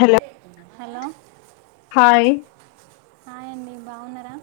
Hello hello hi hi అండి బాగున్నారా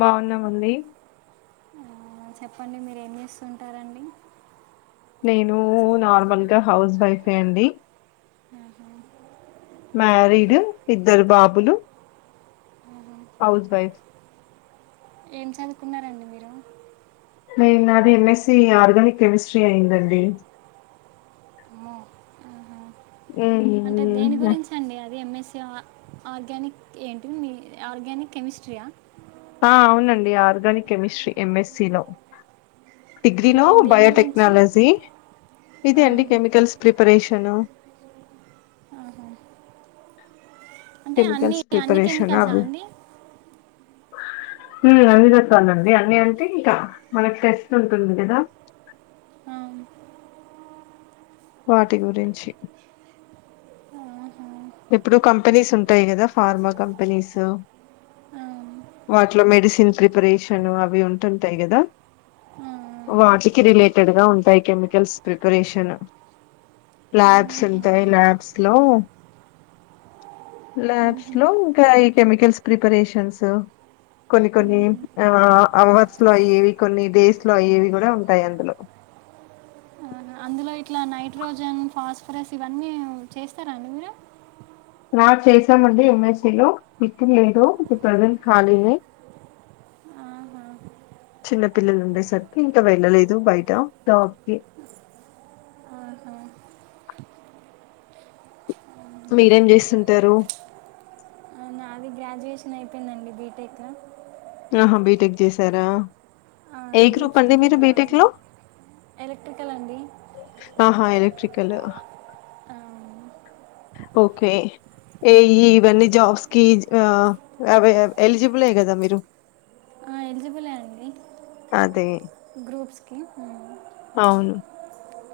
బాగున్నామండి చెప్పండి మీరు ఏం చేస్తుంటారండి నేను నార్మల్గా హౌస్ వైఫే అండి ఆహా మ్యారీడ్ ఏ- ఇద్దరు బాబులు ఆహా. హౌస్ వైఫ్ ఏం చదువుకున్నారండి మీరు నేను నాది ఎంఎస్సి ఆర్గానిక్ కెమిస్ట్రీ అయిందండి అమ్మో ఆహా. అంటే దేని హ్మ్. గురించి అండి అది ఎంఎస్ సి ఆర్గానిక్ ఏంటి మీ ఆర్గానిక్ కెమిస్ట్రీ యా ఆ అవునండి ఆర్గానిక్ కెమిస్ట్రీ ఎంఎస్సీలో డిగ్రీ లో అంటే దేని గురించి బయోటెక్నాలజీ ఆ, ఇది అండి కెమికల్స్ ప్రిపరేష షన్ ఆహ అంటే అన్ని కెమికల్స్ అన్ని ప్రిపరేషన్ కెమికల్సా అవి. అండి ఉమ్ అందుకస్తానండి అన్నీ అంటే ఇంకా మనకి టెస్ట్ ఉంటుంది కదా అవును వాటి గురించి ఆహా. ఎప్పుడు కంపెనీస్ ఉంటాయి కదా ఫార్మా కంపెనీస్ ఆ, వాటిలో మెడిసిన్ ప్రిపరేషన్ అవి ఉంటుంటాయి కదా ఆ, ఆహా. వాటికి రిలేటెడ్ గా ఉంటాయి కెమికల్స్ ప్రిపరేషన్ ల్యాబ్స్ ఉంటాయి ల్యాబ్స్ లో మ్మ్హ. ల్యాబ్స్ లో ఇంకా ఈ కెమికల్స్ ప్రిపరేషన్స్ కొన్ని కొన్ని మ్మ్హ. ఆ అవర్స్ లో అయ్యేవి కొన్ని డేస్ లో అయ్యేవి కూడా ఉంటాయి అందులో ఆహా అన్ దులో ఇట్లా నైట్రోజన్ ఫాస్ఫరస్ ఇవన్నీ చేస్తారా అండి మీరు ఆ చేసామండి ఏం యస్ ఈ లో ఇప్పుడు లేదు ఇప్పుడు ప్రజెంట్ ఖాళీనే అ చిన్న పిల్లలు ఉండే సరికి ఇంకా వెళ్ళలేదు బయట షాప్కీ ఆహా ఆహా. మీరేం చేస్తుంటారు నాది గ్రాడ్యుయేషన్ అయిపోయిందండి బీటెక్ ఆహా బీటెక్ చేసారా ఏ గ్రూప్ గ్రూప్స్ కి అండి మీరు ప్రిపేర్ బీటెక్ అవుతున్నా లో ఎలక్ట్రికల్ అండి ఆహా! ఎలక్ట్రికల్ ఆ మ్ ఓకే ఏఈ ఇవన్నీ జాబ్స్ కి ఆ ఎలిజిబులే గదా మీరు ఆ ఎలిజ అది గ్రూప్స్కి ఉమ్. అవును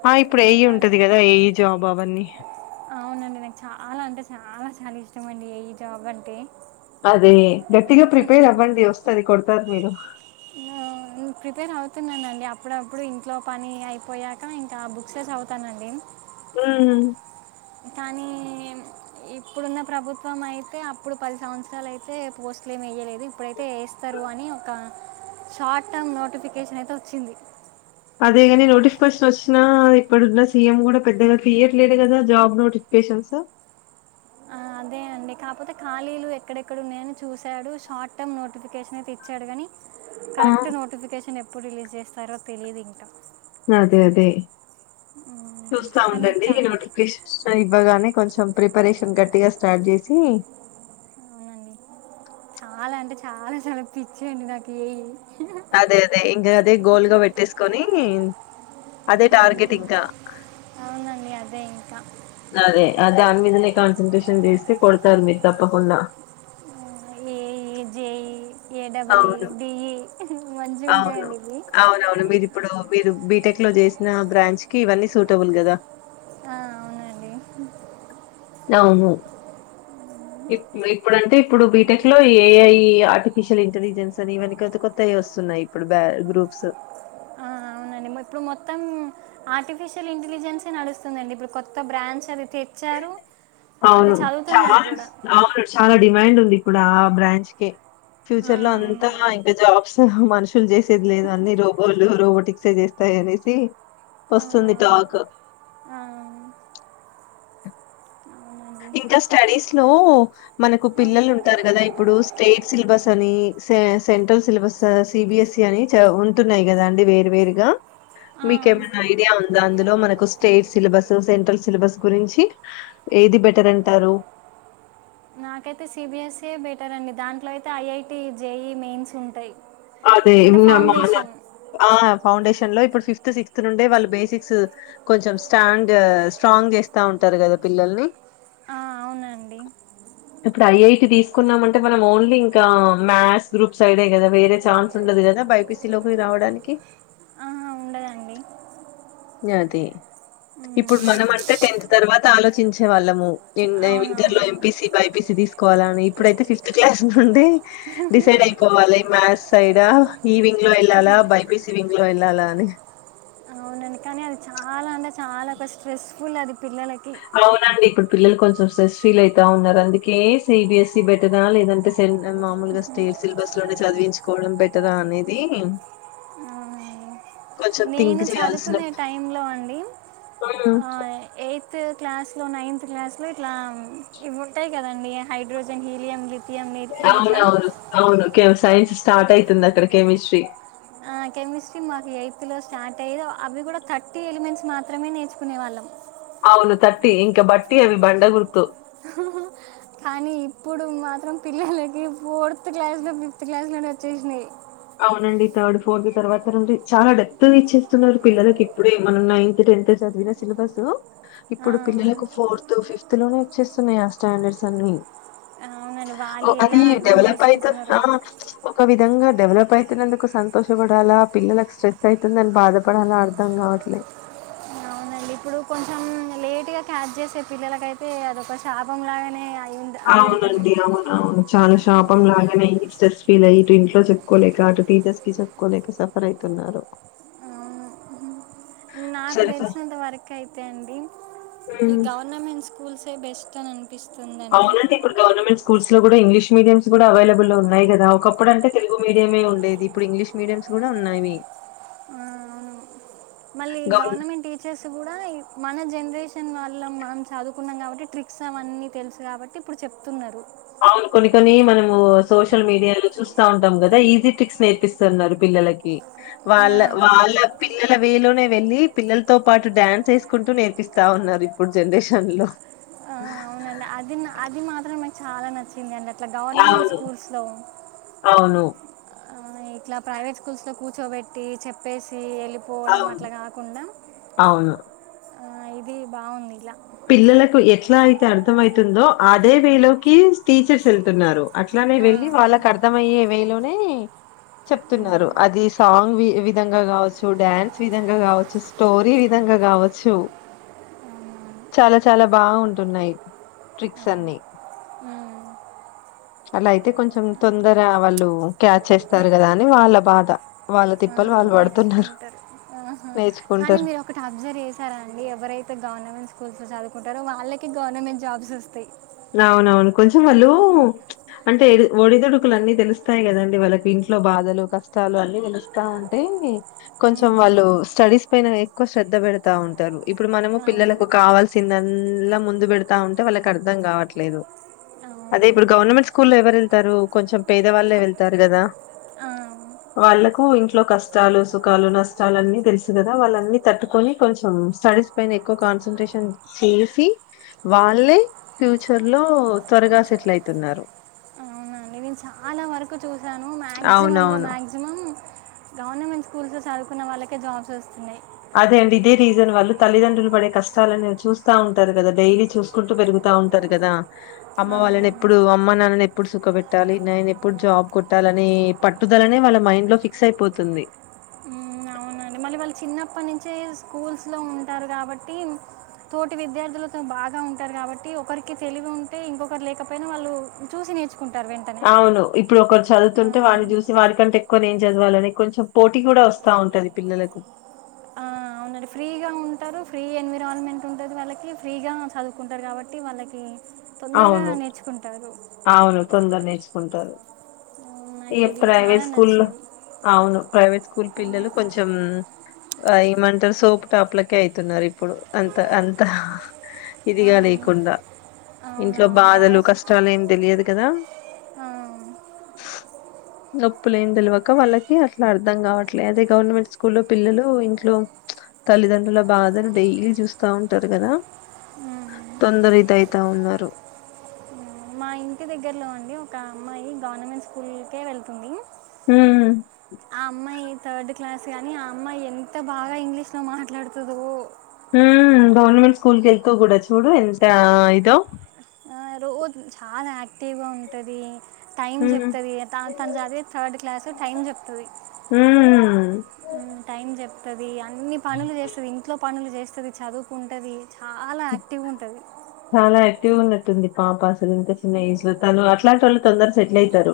ఆ ఇప్పుడు ఏఈ ఉంటది థా- గదా ఏఈ జాబ్ అవన్నీ అవునండి నాకు చాలా అంటే చాలా చాలా ఇష్టం అండి ఏఈ జాబ్ అంటే అదే గట్టిగా ప్రిపేర్ అవ్వండి వస్తది కొడతరు మీరు ప్రిపేర్ అవుతున్నానండి అప్పుడప్పుడు ఇంట్లో పని అయిపోయాక ఇంకా బుక్స్ చదువుతానండి మ్ కానీ ఇప్పుడున్న ప్రభుత్వం అయితే అప్పుడు పది సంవత్సరాలు అయితే పోస్ట్ స్ట్లు ఏం వేయలేదు ఇప్పుడైతే ఎస్తరు అని ఒక షార్ట్ టర్మ్ నోటిఫికేషన్ అయితే వచ్చింది అదేగాని నోటిఫికేషన్ వచ్చిన ఇప్పుడున్న సీఎం గూడా పెద్దగా తీయట్లేదు కదా జాబ్ నోటిఫి కేషన్స్ ఆ అదే అండి కాపోతే ఖాళీలు ఎక్కడెక్కడ ఉన్నాయని చూసాడు షార్ట్ టర్మ్ నోటిఫికేషన్ అయితే ఇచ్చాడు గాని ఆ! కరెక్ట్ నోటిఫికేషన్ ఎప్పుడు రిలీజ్ చేస్తారో తెలియదు ఇంకా అదే అదే ఉమ్, చూస్తా కానీ నాకు ఉండండి చా నోటిఫికేషన్ ఇవ్వగానే కొంచెం ప్రిపరేషన్ గట్టిగా స్టార్ట్ జేసి చాలా అంటే చాలా చాలా పిచ్చి అండి నాకు ఏఈ అదే అదే ఇంకా అదే గోల్ గా పెట్టేసుకొని అదే టార్గెట్ ఇంకా అవునండి అదే ఇంకా అదే దానిమీదనే కాన్సంట్రేషన్ జేస్తే కొడతారు మీరు తప్పకుండా ఏఈ జేఈ ఏడబుల్ఈ అవును. డిఈ మంచిగా అవును ఉంటాయండి ఇవి అవునవును మీరిప్పుడు మీరు బీ టెక్ లో చేసిన బ్రాంచ్ కి ఇవన్నీ సూటబుల్ గదా ఆ అవునండి అవును అ [inaudible] ఇప్పుడుంటే ఇప్పుడు బీటెక్ లో ఏఐ ఆర్టిఫిషియల్ ఇంటెలిజెన్స్ అని ఇవన్ని కొత్త కొత్తయి వస్తున్నయి ఉన్నాయి ఇప్పుడు బ గ్రూప్స్ ఆ అవునండి ఇప్పుడు మొత్తం ఆర్టిఫిషియల్ ఇంటెలిజెన్సే నడుస్తుందండి ఇప్పుడు కొత్త బ్రాంచ్ అది తెచ్చారు అది అవును చాలా చదువుతున్నారు కూడా అవును చాలా డిమాండ్ ఉంది ఇప్పుడు ఆ బ్రాంచ్ కె ఆ, ఫ్యూచర్ లో అంతా అవునండి ఇంకా జాబ్స్ మ నుషులు చేసేది లేదు అన్ని రోబోలు రోబోటి చేస్తాయనేసి వస్తుంది అవునవును టాక్ ఆ, అవునండి ఇంకా స్టడీస్ లో మనకు ఆ, పిల్లలు ఉంటారు గదా ఇప్పుడు స్టేట్ సిలబస్ అని సె సెంట్రల్ సిలబస్ సిబిఎస్ఈ అని చ ఉంటున్నాయి గదా అండి వేర్ వేరుగా ఆ, మీకు ఏమైనా ఐడియా ఉందా అందులో మనకు స్టేట్ సిలబస్ సెంట్రల్ సిలబస్ గురించి ఏది బె బెటర్ అంటారు నాకైతే సిబిఎస్ఏ బెటర్ అండి దాంట్లో అయితే ఐఐటి జేఈ మెయిన్స్ ఉంటాయి అదే అంటే ఇంకా మన ఫౌండేషన్ ఆ ఫౌండేషన్ లో ఇప్పుడు ఫిఫ్త్ సిక్త్స్ నుండే వాళ్ళు బేసిక్స్ కొంచెం స్టాండ్ స్ట్రాంగ్ చేస్తా ఉంటారు చేస్తారు గదా పిల్లల్ని ఆ అవునండి ఇప్పుడు ఐఐటీ తీసుకున్నామ అంటే మనం ఓన్లీ ఇంకా మ్యాథ్స్ గ్రూప్ సైడే కదా వేరే ఛాన్స్ ఉండదు కదా బైపీసి లోకి రావడానికి ఆహా ఉండదండి అ అదే ఇప్పుడు మనం అంటే టెన్త్ తర్వాత ఆలోచించే వాళ్ళము ఇంటర్ లో అవునవును ఎంపీసి బైపీసి తీసుకోవాలని తీసు ఇప్పుడతే ఫిఫత్ క్లాస్ నుడి డిసైడ్ అయిపోవాలి మాథ్స్ సైడ్ ఆహ్ వింగ్ లో వెళ్లాలా బైబసివింగ్ లో వెళ్లాలా అని అవునా చాలా ఒక స్ట్రెస్ఫుల్ అది పిల్లలకి అవునండి ఇప్పుడు పిల్లలు కొంచెం సెస్ ఫీల్ అయితా ఉన్నారు అందుకే సిబిఎస్ఈ బెటర్ ఆ లేదంటే మామూలుగా స్టే సిలబస్ లోనే చదివించుకోవడం బెటర్ ఆ అనేది ఆ కొంచెం థింక్ నేను చేయాల్సిన చదువుకునే టైం లో అండి హ్మ్. ఎ త్ క్లాస్ లో నైన్త్ క్లాస్ లో ఇట్లా ఇవి ఉంటాయి కదండి హైడ్రోజన్ హీలియం లిథియం ని- ఇట్లా అవునవును అవును సైన్స్ స్టార్ట్ అవుతుంది అక్కడ కెమిస్ట్రీ ఆ కెమిస్ట్రీ మాకు ఎయిత్ లో స్టార్ట్ అయ్యేద్ ఒ అవి కూడా థర్టీ ఎలిమెంట్స్ మాత్రమే నేర్చుకునే వాళ్ళం అవును తట్టి ఇంక బట్టి అవి బండ గుర్తు కానీ ఇప్పుడు మాత్రం పిల్లలకి ఫోర్త్ క్లాస్ లో ఫిఫ్త్ క్లాస్ లోనే వచ్చేసినయ్ అవునండి థర్డ్ ఫోర్త్ తర్వాత నుండి చానా డెప్త్ గా ఇచ్చేస్తున్నారు పిల్లలకి ఇప్పుడే మనం నైన్త్ టెన్త్ చ దిన సిలబసు ఆ, ఇప్పుడు పిల్లలకు ఫోర్త్ ఫిఫ్త్ లోనే వచ్చేస్తున్నాయి ఆ స్టాండర్డ్స్ అన్ని ఆవునండి వాల్ ఒ అది డెవలప్ అయిత ఆ ఒక విధంగా డెవలప్ ప్పయితునందుకు సంతోషపడాలా పిల్లలకు స్ట్రెస్ ఐతుందని బాధపడాలా అర్ధం కావట్లే అవునన్ ఇప్పుడు కొంచెం లేట్ గా క్యాచ్ చేసే పిల్లలకైతే అదొ ఒక శాపం లాగానే అయ్ అవునండి అవున అవును చాలా ష్ శాపంలాగానే స్ట్రెస్ ఫీల్ అయ్యి ఇటు ఇంట్లో చెప్పుకోలేక అటు టీచర్స్ కి చెప్పుకోలేక సఫర్ ఐతున్నారు ఆవును ఉహు నాకు సరిపా తెలిసినంత వరకు అయితే అండి ఈ హ్మ్. గవర్నమెంట్ స్కూల్స్ ఏ బెస్ట్ అని అన్ అవునండి ఇప్పుడు గవర్నమెంట్ స్కూల్స్ లో కూడా ఇంగ్లీష్ మీడియమ్స్ కూడా అవైలబుల్ ఉన్నాయి కదా ఒకప్పుడు అంటే తెలుగు మీడియమే ఉండేది ఇప్పుడు ఇంగ్లీష్ మీడియమ్స్ కూడా ఉన్నవి ఆ అవును మళ్ళీ గవర్నమెంట్ టీచర్స్ కూడా ఇ మన జనరేషన్ వాలం మనం చదువుకున్నాం కాబట్టి ట్రిక్స్ అవన్నీ తెలుసు కాబట్టి ఇప్పుడు చెప్తున్నరు అవును కొన్ని కొని మనము సోషల్ మీడియాలో చూస్తా ఉంటాం కదా ఈజీ ట్రిక్స్ నేర్పిస్తన్నారు పిల్ల లకి నా వాళ్ళ వాళ్ళ పిల్లల వేలోనే వెళ్ళి పిల్లలతో పాటు డ్యాన్స్ వేసుకుంటూ నేర్పిస్తా ఉన్నారు ఇప్పుడు జనరేషన్ లో ఆ, ఆహ అవునండి అది నా అది మాత్రం నాకు చాలా నచ్చింది అండి అట్ ఇట్లా గవర్నమెంట్ అవును. స్కూల్స్లో అవును. ఆ ఇట్లా ప్రైవేట్ స్కూల్స్ లో కూర్చోబెట్టి చెప్పేసి ఎల్ వెళ్ళిపోవడం అవును. అట్లా కాకుండా అవును. ఆ ఇది బాగుంది ఇలా పిల్లలకు ఎట్లా అయితే అర్థం ఐతుందో అదే వే లోకి టీచర్స్ వెళ్తున్నారు అట్లానే ఆ, వెళ్ళి వాళ్ళకు అర్థ అయ్యే వేలోనే చెప్తున్నారు అది సాంగ్ వి విధంగా కావచ్చు డాన్స్ విధంగా కావచ్చు స్టోరీ విధంగా గా కావచ్చు అవునా చాలా చాలా బా వుంటున్నయ్ ట్రిక్స్ అవును. అన్ని మ్మ్. అలా అయితే కొంచెం తొందరగా వాళ్ళు క్యాచ్ చేస్తారు నే- కదా అని వాళ్ళ బాధ వాళ్ళ ఆ, తిప్పలు వాల్ వడుతున్నరు నేర్చుకుంటారు ఆహా. నేర్చ్ కానీ మీరు ఒకటి అబ్జర్వ్ చేసారండి ఎవరైతే గవర్నమెంట్స్ స్కూల్స్ లో చదుకుంటరు వాళ్ళకె గవర్నమెంట్ జాబ్స్ వస్తాయి అవునవును కొంచెం వాళ్ళు ఆహా. అంటే ఎడి ఒడిదుడుకులు అన్నీ తెలుస్తాయి కదండి వాళ్ళకి ట్లో బాధలు కష్టాలు అన్ని తెలుస్తా ఉంటే కొంచెం అవును. వాళ్ళు స్టడీస్ పైన ఎక్కువ శ్ర ద పెడతా ఉంటారు ఇప్పుడు మనము అవును. పిల్లలకు కావాల్సిందల్ల ముందు పెడతా ఉంటే వాళ్ళకి అర్ అర్ధం కావట్లేదు అదే అవును. ఇప్పుడు గవర్నమెంట్ స్కూల్ లో ఎవరు వెళ్తారు కొంచెం పేద వాళ్ళే వెళ్తారు కదా అవును వాళ్ళకు ఇంట్లో కష్టాలు సుఖాలు నష్టాలు అన్ని తెలుసు కదా వాళ్ళన్ని తట్టుకొని కొంచెం స్టడీస్ పైన ఎక్కువ కాన్సన్ట్రేషన్ చేసి వాళ్ళే ఫ్యూచర్ లో త్వరగా సెటిల్ ఐతున్నరు అవునండి నేను చాలా వరకు చూసాను మాక్సిమం లో మాక్సిమం గవర్నమెంట్ స్కూల్స్ లో చదువుకున్న వాళ్ళకే జాబ్స్ వస్తున్నాయి అదే అండి ఇదే రీజన్ వాళ్ళు తల్లిదండ్రులు పడ కష్టాలని చూస్తా ఉంటారు కదా డైలీ చూసుకుంటూ పెరుగుతారు ఉంటారు కదా అమ్మ వాళ్ళని ఆ. ఎప్పుడు అమ్మ నాన్నని ఎప్పుడు సుఖ పెట్టాలి నేను ఎప్పుడు జాబ్ కొట్టాలి ఆని పట్టుదలనే వాళ్ళ మైండ్ లో ఫిక్స్ అయిపోతుంది ఉ అవునండి మ వాళ్ళు చిన్నప్పటి నుంచే స్కూల్స్ లో ఉంటారు కాబట్టి తోటి విద్యార్థులతో బాగా ఉం టారు కాబట్టి ఒకరికి తెలివి ఉంటే ఇంకొకరు లేకపోయినా వాళ్ళు చూసి నేర్చు అవును ఇప్పుడు ఒకరు చదువుతుంటే హ్మ్. వారిని చూసి వారి కంటే ఏక్ కొని ఏం చదవాలని కొంచెం పోటీ కూడా వస్తా ఉంటది పిల్లలకు ఆ అవుండి ఫ్రీగా ఉ టారు ఫ్రీ ఎన్విరాన్మెంట్ ఉంటది వాళ్ళకి ఫ్రీగా చదువుకుంటారు కాబట్టి వాళ్ళకి తొందరగా అవును. నేర్చుకుంటారు అవును తొందర నేర్చుకుంటారు హ్మ్. ఈ నాకిది ప్రైవేట్ చాలా స్కూల్లో నచ్చింది. అవును ప్రైవేట్ స్కూల్ పిల్లలు కొంచం ఆ ఏమంటారు సోపు టాప్లకే అయితున్నారు ఇప్పుడు అంత అంతా ఇది ఆ! కాదు ఈ కొండ ఇంట్లో అవునవును. బాగా బాధలు స్ కష్టాలు ఏం తెలియదు కదా ఆ! గప్పు లేని తెలివక వాళ్ళకి అట్లా అర్థం కావట్లేదు అదే గవర్నమెంట్ స్కూ లో పిల్లలు ఇంట్లో తల్లిదండ్రుల బాధను డైలీ చూస్తా ఉంటారు కదా హ్మ్. తొందర ఇదైతా ఉన్నారు మా ఇంటి దగ్గరలో అండి ఒక అమ్మాయి గవర్నమెంట్ స్కూల్కే వెళ్తుంది హ్మ్. ఆ అమ్మాయి థర్డ్ క్లాస్ కానీ ఆ అమ్మాయి ఎంత బాగా ఇంగ్లీష్ లో మాట్లాడుతదో హు గవర్నమెంట్ స్కూల్కి వెళ్తూ కూడా చూడు ఎంత ఇదో రోజు చాలా యాక్టివ్గా ఉంటది టైమ్ హ్మ్. చెప్తది తన చదివే థర్డ్ క్లాస్ టైమ్ చెప్తది హ్మ్. హు టైం చెప్ అది అన్ని పనులు చేస్తది ఇంట్లో పనులు చేస్తది చదువుకుంటది చాలా యాక్టివ్ ఉంటది తెలివి ఉన్నట్టుంది పాప అసలు ఇంత చిన్న ఏజ్ లో తను అట్లాంటి వాళ్ళు తొందర సెటిల్ అయతారు.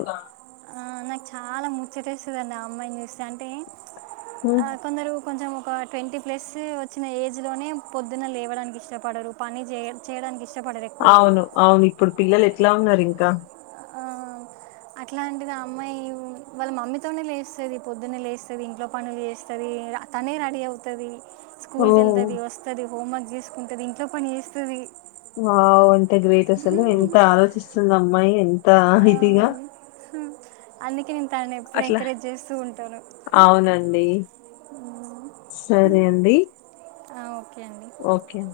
ఆ, నాకు చాలా ముచ్చటేస్తుందండి ఆ అమ్మాయిని చూస్తే అంటే ఆ హ్మ్. కొందరు కొంచెం ఒక ట్వంటీ ప్లస్ వచ్చిన ఏజ్ లోనే పొద్దున లేవడానికి ఇష్టపడరు పని చే చేయడానికి ఇష్టం అవును అవును ఇప్పుడు పిల్లలు ఎట్లా ఉన్నారు ఇంకా ఆ అట్లా అంటిది అమ్మాయి వాళ్ళ మమ్మీతోనే లేస్తది పొద్దున్న లేస్తది ఇంట్లో పనులు చేస్తది తనే రెడీ అవుతది స్కూల్ కి వెళ్తది ఓహ్! వస్తది హోం వర్క్ చేసుకుంటది ఇంట్లో పని చేస్తది వావ్ ఎంత గ్రేట్ అసలు ఎంత ఆలోచిస్తుంది అమ్మాయి ఎ ఆ హితిగా అందుకే నేను తననీ ఎప్పుడు ఎంకరేజ్ చేస్తూ ఉంటాను అవునండి. సరే అండి ఆ ఓకే అండి ఓకే